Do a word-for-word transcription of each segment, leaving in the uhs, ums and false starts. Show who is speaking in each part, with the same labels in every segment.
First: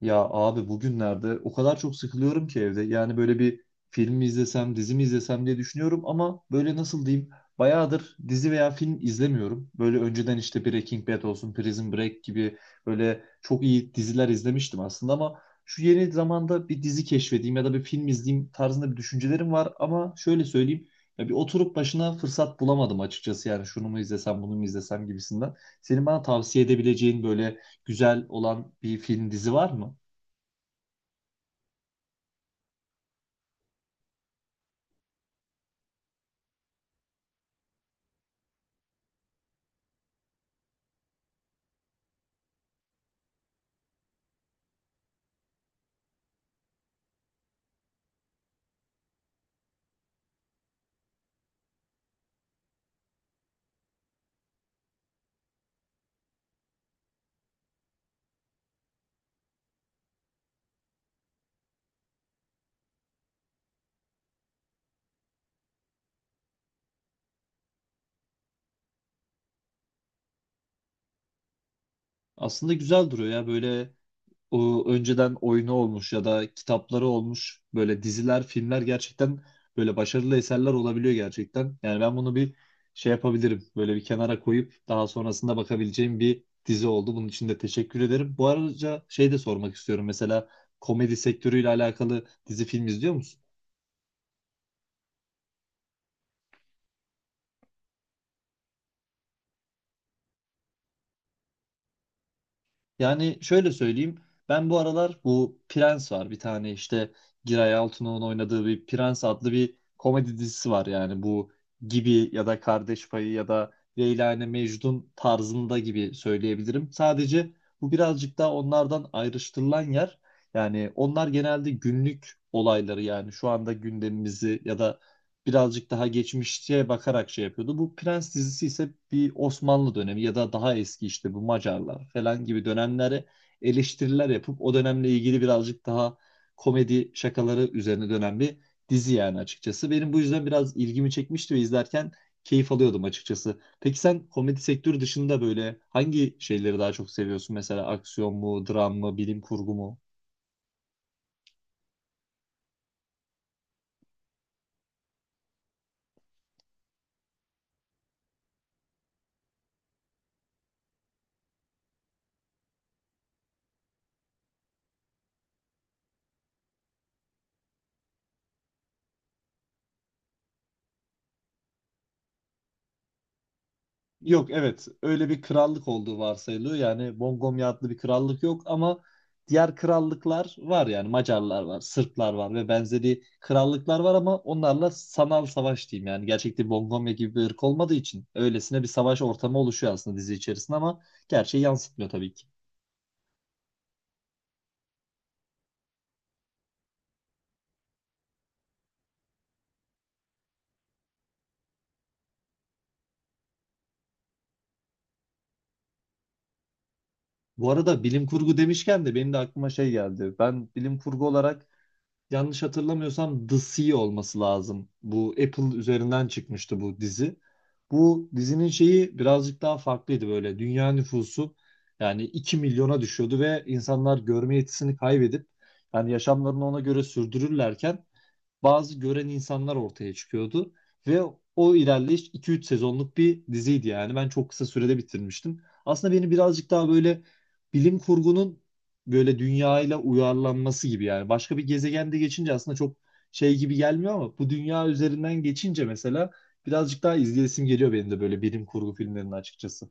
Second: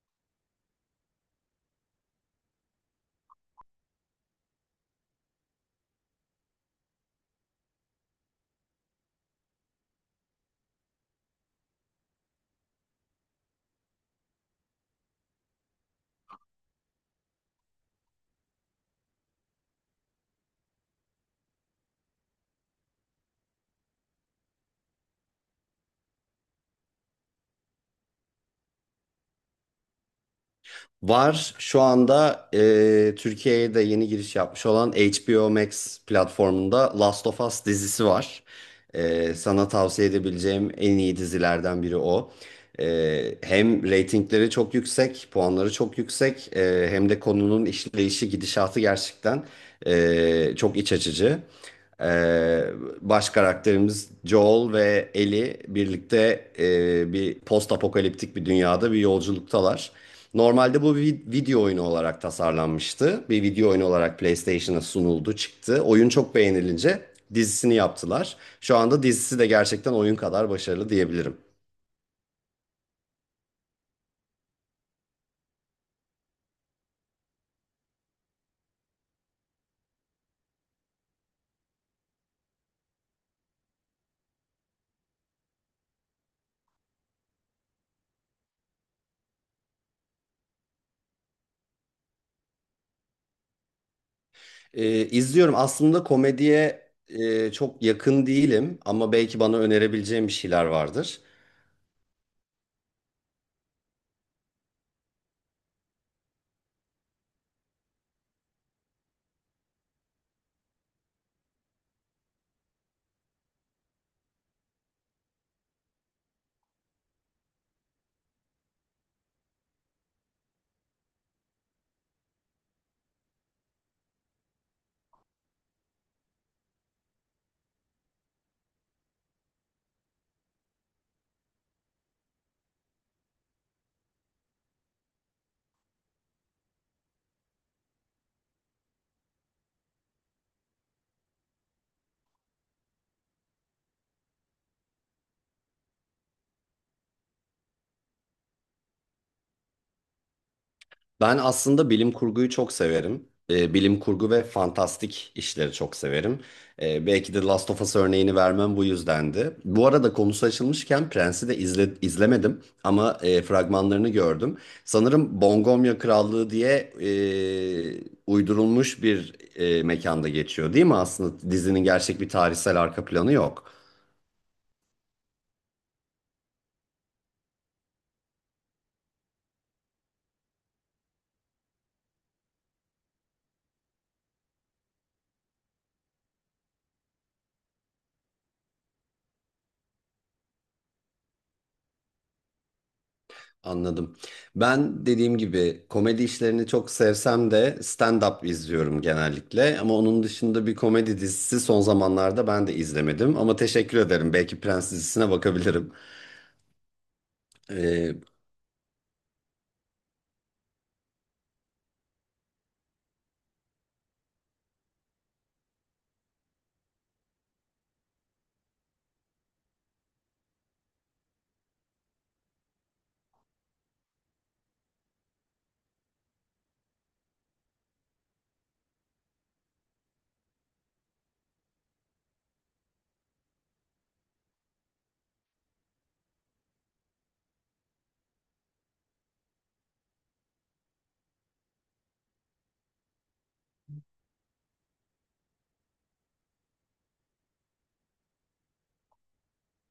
Speaker 1: Ya abi, bugünlerde o kadar çok sıkılıyorum ki evde. Yani böyle bir film mi izlesem, dizi mi izlesem diye düşünüyorum ama böyle nasıl diyeyim? Bayağıdır dizi veya film izlemiyorum. Böyle önceden işte Breaking Bad olsun, Prison Break gibi böyle çok iyi diziler izlemiştim aslında ama şu yeni zamanda bir dizi keşfedeyim ya da bir film izleyeyim tarzında bir düşüncelerim var ama şöyle söyleyeyim, ya bir oturup başına fırsat bulamadım açıkçası, yani şunu mu izlesem bunu mu izlesem gibisinden. Senin bana tavsiye edebileceğin böyle güzel olan bir film dizi var mı?
Speaker 2: Var şu anda e, Türkiye'ye de yeni giriş yapmış olan H B O Max platformunda Last of Us dizisi var. E, sana tavsiye edebileceğim en iyi dizilerden biri o. E, hem reytingleri çok yüksek, puanları çok yüksek, e, hem de konunun işleyişi, gidişatı gerçekten e, çok iç açıcı. Ee, Baş karakterimiz Joel ve Ellie birlikte e, bir post apokaliptik bir dünyada bir yolculuktalar. Normalde bu bir video oyunu olarak tasarlanmıştı. Bir video oyunu olarak PlayStation'a sunuldu, çıktı. Oyun çok beğenilince dizisini yaptılar. Şu anda dizisi de gerçekten oyun kadar başarılı diyebilirim.
Speaker 1: Aslında güzel duruyor ya, böyle o önceden oyunu olmuş ya da kitapları olmuş böyle diziler, filmler gerçekten böyle başarılı eserler olabiliyor gerçekten. Yani ben bunu bir şey yapabilirim. Böyle bir kenara koyup daha sonrasında bakabileceğim bir dizi oldu. Bunun için de teşekkür ederim. Bu arada şey de sormak istiyorum. Mesela komedi sektörüyle alakalı dizi film izliyor musun?
Speaker 2: Ee, izliyorum. Aslında komediye e, çok yakın değilim ama belki bana önerebileceğim bir şeyler vardır.
Speaker 1: Yani şöyle söyleyeyim. Ben bu aralar bu Prens var. Bir tane işte Giray Altun'un oynadığı bir Prens adlı bir komedi dizisi var. Yani bu gibi ya da Kardeş Payı ya da Leyla ile Mecnun tarzında gibi söyleyebilirim. Sadece bu birazcık daha onlardan ayrıştırılan yer. Yani onlar genelde günlük olayları, yani şu anda gündemimizi ya da birazcık daha geçmişe bakarak şey yapıyordu. Bu Prens dizisi ise bir Osmanlı dönemi ya da daha eski işte bu Macarlar falan gibi dönemlere eleştiriler yapıp o dönemle ilgili birazcık daha komedi şakaları üzerine dönen bir dizi yani açıkçası. Benim bu yüzden biraz ilgimi çekmişti ve izlerken keyif alıyordum açıkçası. Peki sen komedi sektörü dışında böyle hangi şeyleri daha çok seviyorsun? Mesela aksiyon mu, dram mı, bilim kurgu mu?
Speaker 2: Ben aslında bilim kurguyu çok severim. Ee, bilim kurgu ve fantastik işleri çok severim. Ee, belki de Last of Us örneğini vermem bu yüzdendi. Bu arada konusu açılmışken Prens'i de izle- izlemedim ama e, fragmanlarını gördüm. Sanırım Bongomya Krallığı diye e, uydurulmuş bir e, mekanda geçiyor, değil mi? Aslında dizinin gerçek bir tarihsel arka planı yok.
Speaker 1: Yok, evet, öyle bir krallık olduğu varsayılıyor. Yani Bongomya adlı bir krallık yok ama diğer krallıklar var, yani Macarlar var, Sırplar var ve benzeri krallıklar var ama onlarla sanal savaş diyeyim yani. Gerçekte Bongomya gibi bir ırk olmadığı için öylesine bir savaş ortamı oluşuyor aslında dizi içerisinde ama gerçeği yansıtmıyor tabii ki.
Speaker 2: Anladım. Ben dediğim gibi komedi işlerini çok sevsem de stand-up izliyorum genellikle. Ama onun dışında bir komedi dizisi son zamanlarda ben de izlemedim. Ama teşekkür ederim. Belki Prens dizisine bakabilirim.
Speaker 1: Bu arada
Speaker 2: Ee,
Speaker 1: bilim kurgu demişken de benim de aklıma şey geldi. Ben bilim kurgu olarak, yanlış hatırlamıyorsam, The Sea olması lazım. Bu Apple üzerinden çıkmıştı bu dizi. Bu dizinin şeyi birazcık daha farklıydı böyle. Dünya nüfusu yani iki milyona düşüyordu ve insanlar görme yetisini kaybedip yani yaşamlarını ona göre sürdürürlerken bazı gören insanlar ortaya çıkıyordu ve o ilerleyiş iki üç sezonluk bir diziydi yani ben çok kısa sürede bitirmiştim. Aslında beni birazcık daha böyle bilim kurgunun böyle dünyayla uyarlanması gibi yani. Başka bir gezegende geçince aslında çok şey gibi gelmiyor ama bu dünya üzerinden geçince mesela birazcık daha izleyesim geliyor benim de böyle bilim kurgu filmlerinin açıkçası.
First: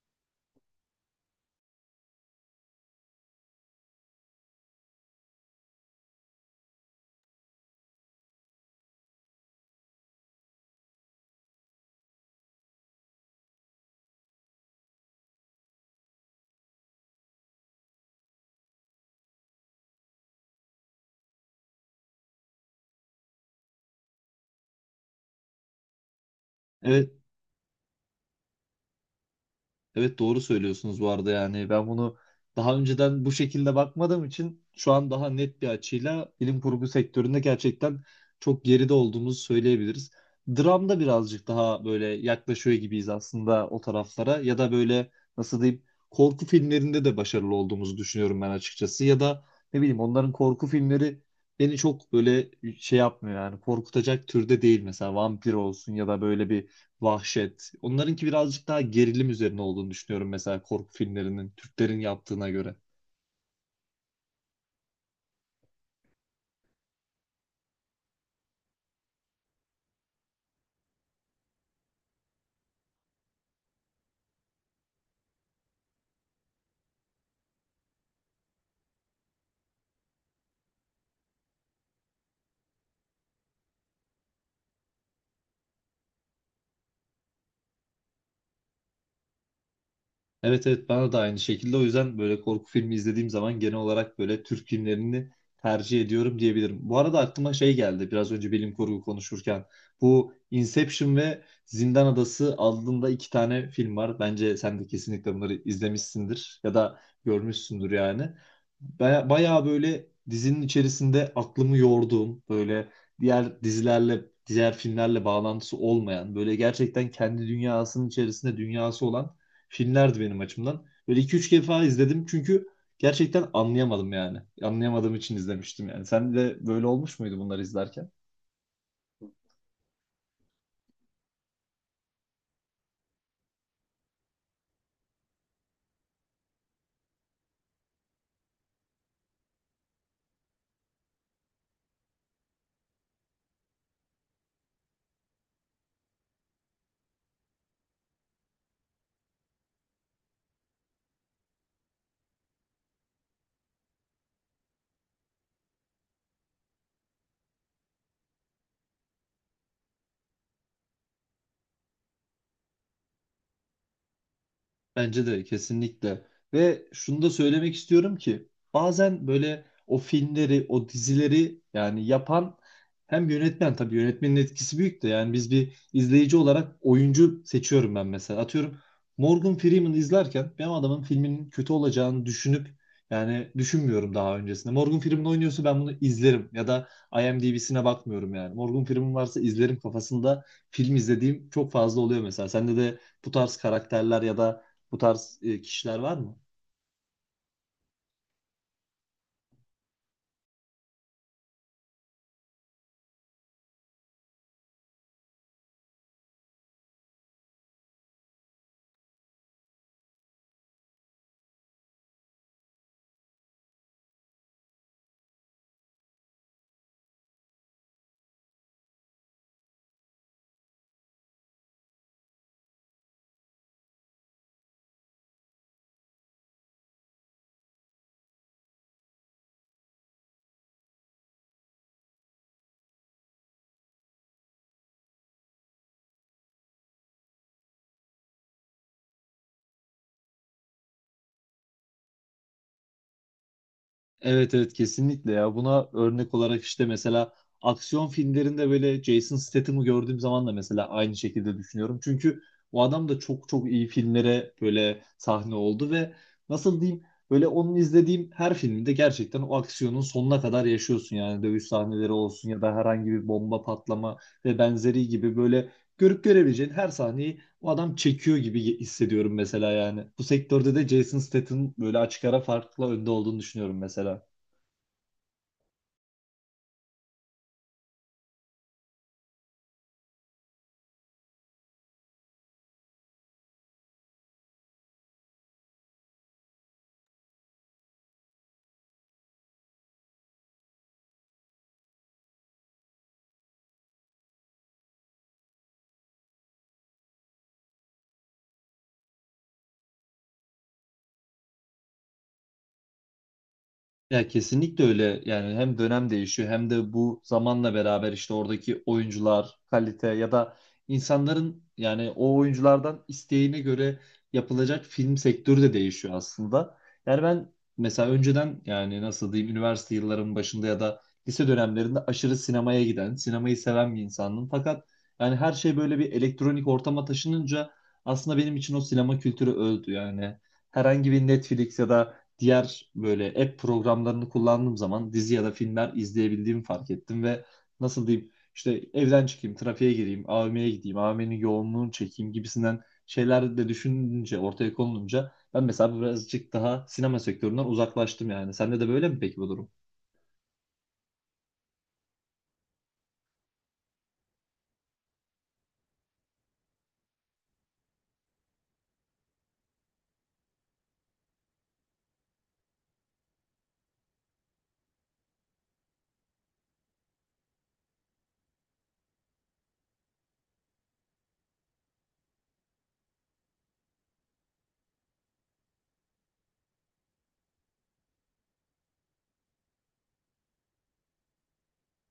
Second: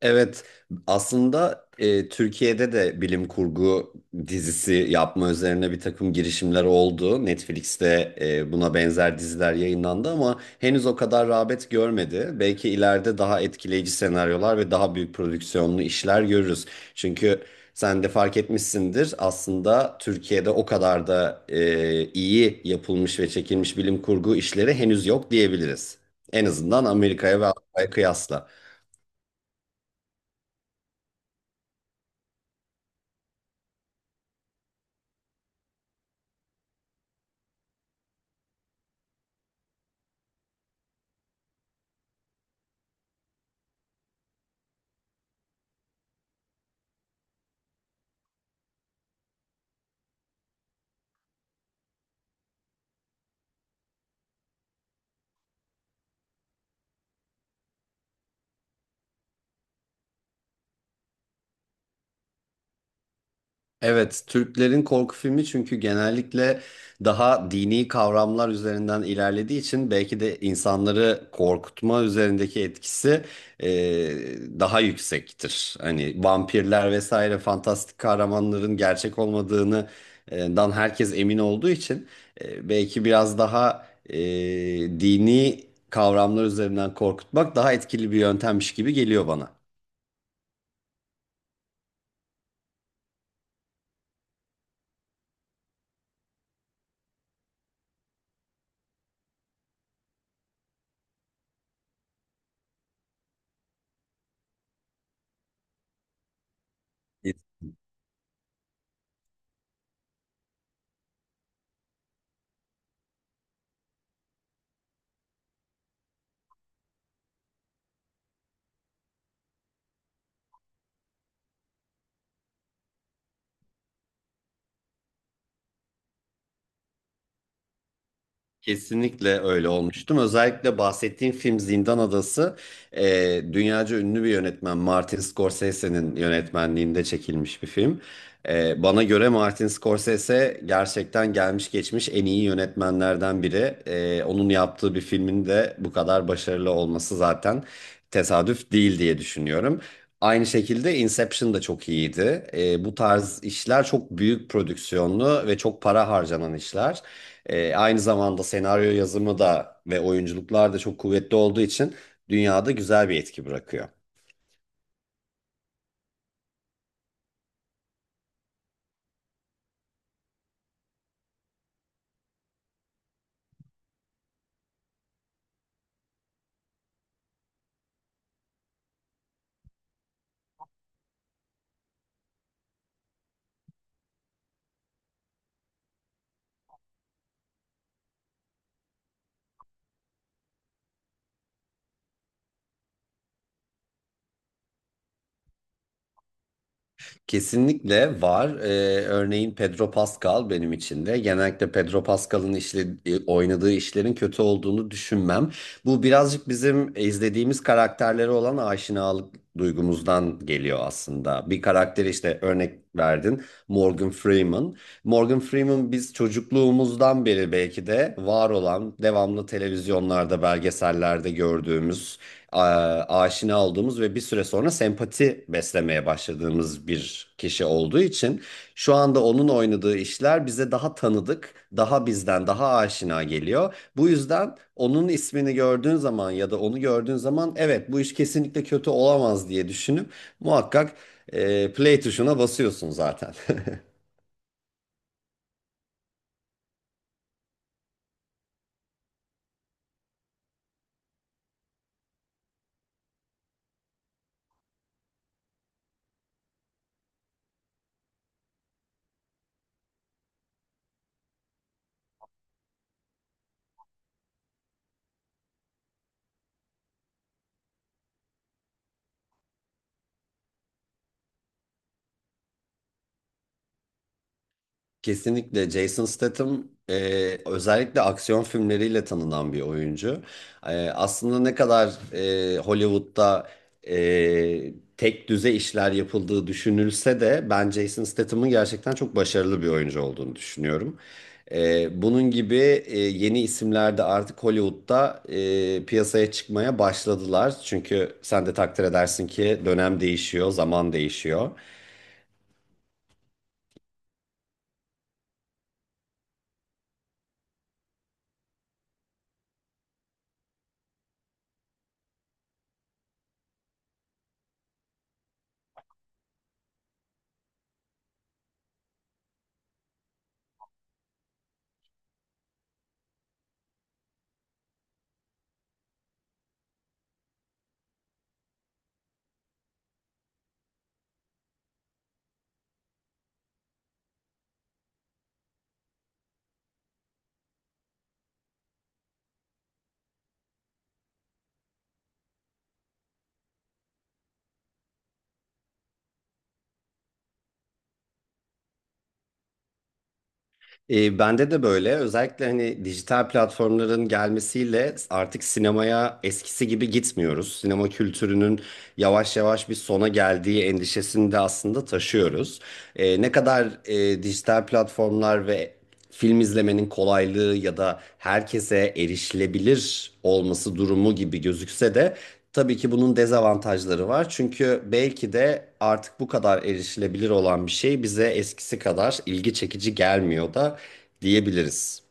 Speaker 2: Evet, aslında e, Türkiye'de de bilim kurgu dizisi yapma üzerine bir takım girişimler oldu. Netflix'te e, buna benzer diziler yayınlandı ama henüz o kadar rağbet görmedi. Belki ileride daha etkileyici senaryolar ve daha büyük prodüksiyonlu işler görürüz. Çünkü sen de fark etmişsindir aslında Türkiye'de o kadar da e, iyi yapılmış ve çekilmiş bilim kurgu işleri henüz yok diyebiliriz. En azından
Speaker 1: Evet,
Speaker 2: Amerika'ya ve Avrupa'ya kıyasla.
Speaker 1: evet, doğru söylüyorsunuz bu arada, yani ben bunu daha önceden bu şekilde bakmadığım için şu an daha net bir açıyla bilim kurgu sektöründe gerçekten çok geride olduğumuzu söyleyebiliriz. Dramda birazcık daha böyle yaklaşıyor gibiyiz aslında o taraflara, ya da böyle nasıl diyeyim, korku filmlerinde de başarılı olduğumuzu düşünüyorum ben açıkçası ya da, ne bileyim, onların korku filmleri beni çok böyle şey yapmıyor yani, korkutacak türde değil mesela, vampir olsun ya da böyle bir vahşet. Onlarınki birazcık daha gerilim üzerine olduğunu düşünüyorum mesela korku filmlerinin, Türklerin yaptığına göre.
Speaker 2: Evet, Türklerin korku filmi çünkü genellikle daha dini kavramlar üzerinden ilerlediği için belki de insanları korkutma üzerindeki etkisi e, daha yüksektir. Hani vampirler vesaire fantastik kahramanların gerçek olmadığını e, dan herkes emin olduğu için e, belki biraz daha e, dini kavramlar üzerinden korkutmak daha etkili bir yöntemmiş gibi geliyor bana.
Speaker 1: Evet, evet, bana da aynı şekilde. O yüzden böyle korku filmi izlediğim zaman genel olarak böyle Türk filmlerini tercih ediyorum diyebilirim. Bu arada aklıma şey geldi biraz önce bilim kurgu konuşurken. Bu Inception ve Zindan Adası adında iki tane film var. Bence sen de kesinlikle bunları izlemişsindir ya da görmüşsündür yani. Baya, bayağı böyle dizinin içerisinde aklımı yorduğum, böyle diğer dizilerle diğer filmlerle bağlantısı olmayan, böyle gerçekten kendi dünyasının içerisinde dünyası olan filmlerdi benim açımdan. Böyle iki üç defa izledim çünkü gerçekten anlayamadım yani. Anlayamadığım için izlemiştim yani. Sen de böyle olmuş muydu bunları izlerken?
Speaker 2: Kesinlikle öyle olmuştum. Özellikle bahsettiğim film Zindan Adası e, dünyaca ünlü bir yönetmen Martin Scorsese'nin yönetmenliğinde çekilmiş bir film. E, bana göre Martin Scorsese gerçekten gelmiş geçmiş en iyi yönetmenlerden biri. E, onun yaptığı bir filmin de bu kadar başarılı olması zaten tesadüf değil diye düşünüyorum. Aynı şekilde Inception da çok iyiydi. E, bu tarz işler çok büyük prodüksiyonlu ve çok para harcanan işler. E, aynı zamanda senaryo yazımı da ve oyunculuklar da çok kuvvetli olduğu için dünyada güzel bir etki bırakıyor.
Speaker 1: Bence de kesinlikle. Ve şunu da söylemek istiyorum ki, bazen böyle o filmleri, o dizileri yani yapan hem yönetmen, tabii yönetmenin etkisi büyük de, yani biz bir izleyici olarak oyuncu seçiyorum ben mesela. Atıyorum, Morgan Freeman izlerken ben adamın filminin kötü olacağını düşünüp, yani düşünmüyorum daha öncesinde. Morgan Freeman oynuyorsa ben bunu izlerim ya da IMDb'sine bakmıyorum yani. Morgan Freeman varsa izlerim kafasında film izlediğim çok fazla oluyor mesela. Sende de bu tarz karakterler ya da bu tarz e, kişiler var mı?
Speaker 2: Kesinlikle var. Ee, örneğin Pedro Pascal benim için de. Genellikle Pedro Pascal'ın işle, e, oynadığı işlerin kötü olduğunu düşünmem. Bu birazcık bizim izlediğimiz karakterlere olan aşinalık duygumuzdan geliyor aslında. Bir karakteri işte örnek verdin Morgan Freeman. Morgan Freeman biz çocukluğumuzdan beri belki de var olan devamlı televizyonlarda, belgesellerde gördüğümüz a- aşina olduğumuz ve bir süre sonra sempati beslemeye başladığımız bir kişi olduğu için şu anda onun oynadığı işler bize daha tanıdık, daha bizden daha aşina geliyor. Bu yüzden onun ismini gördüğün zaman ya da onu gördüğün zaman evet bu iş kesinlikle kötü olamaz diye düşünüp muhakkak e, play tuşuna basıyorsun zaten.
Speaker 1: Evet, evet, kesinlikle ya. Buna örnek olarak, işte mesela aksiyon filmlerinde böyle Jason Statham'ı gördüğüm zaman da mesela aynı şekilde düşünüyorum. Çünkü o adam da çok çok iyi filmlere böyle sahne oldu ve nasıl diyeyim, böyle onun izlediğim her filmde gerçekten o aksiyonun sonuna kadar yaşıyorsun yani, dövüş sahneleri olsun ya da herhangi bir bomba patlama ve benzeri gibi, böyle görüp görebileceğin her sahneyi o adam çekiyor gibi hissediyorum mesela yani. Bu sektörde de Jason Statham böyle açık ara farklı önde olduğunu düşünüyorum mesela.
Speaker 2: Kesinlikle Jason Statham e, özellikle aksiyon filmleriyle tanınan bir oyuncu. E, aslında ne kadar e, Hollywood'da e, tek düze işler yapıldığı düşünülse de ben Jason Statham'ın gerçekten çok başarılı bir oyuncu olduğunu düşünüyorum. E, bunun gibi e, yeni isimler de artık Hollywood'da e, piyasaya çıkmaya başladılar. Çünkü sen de takdir edersin ki dönem değişiyor, zaman değişiyor.
Speaker 1: Ya kesinlikle öyle yani, hem dönem değişiyor hem de bu zamanla beraber işte oradaki oyuncular kalite ya da insanların yani o oyunculardan isteğine göre yapılacak film sektörü de değişiyor aslında. Yani ben mesela önceden, yani nasıl diyeyim, üniversite yıllarımın başında ya da lise dönemlerinde aşırı sinemaya giden, sinemayı seven bir insandım. Fakat yani her şey böyle bir elektronik ortama taşınınca aslında benim için o sinema kültürü öldü yani. Herhangi bir Netflix ya da diğer böyle app programlarını kullandığım zaman dizi ya da filmler izleyebildiğimi fark ettim ve nasıl diyeyim, işte evden çıkayım, trafiğe gireyim, A V M'ye gideyim, A V M'nin yoğunluğunu çekeyim gibisinden şeyler de düşününce, ortaya konulunca ben mesela birazcık daha sinema sektöründen uzaklaştım yani. Sende de böyle mi peki bu durum?
Speaker 2: E, bende de böyle. Özellikle hani dijital platformların gelmesiyle artık sinemaya eskisi gibi gitmiyoruz. Sinema kültürünün yavaş yavaş bir sona geldiği endişesini de aslında taşıyoruz. E, ne kadar e, dijital platformlar ve film izlemenin kolaylığı ya da herkese erişilebilir olması durumu gibi gözükse de tabii ki bunun dezavantajları var. Çünkü belki de artık bu kadar erişilebilir olan bir şey bize eskisi kadar ilgi çekici gelmiyor da diyebiliriz.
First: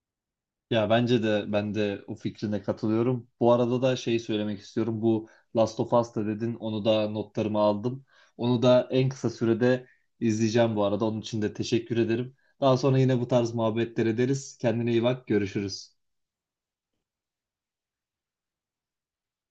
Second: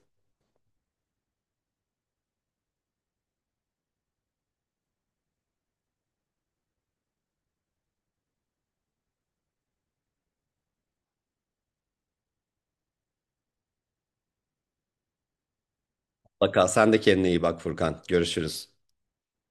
Speaker 1: Ya bence de ben de o fikrine katılıyorum. Bu arada da şey söylemek istiyorum. Bu Last of Us'ta dedin. Onu da notlarımı aldım. Onu da en kısa sürede izleyeceğim bu arada. Onun için de teşekkür ederim. Daha sonra yine bu tarz muhabbetler ederiz. Kendine iyi bak. Görüşürüz.
Speaker 2: Mutlaka sen de kendine iyi bak, Furkan. Görüşürüz.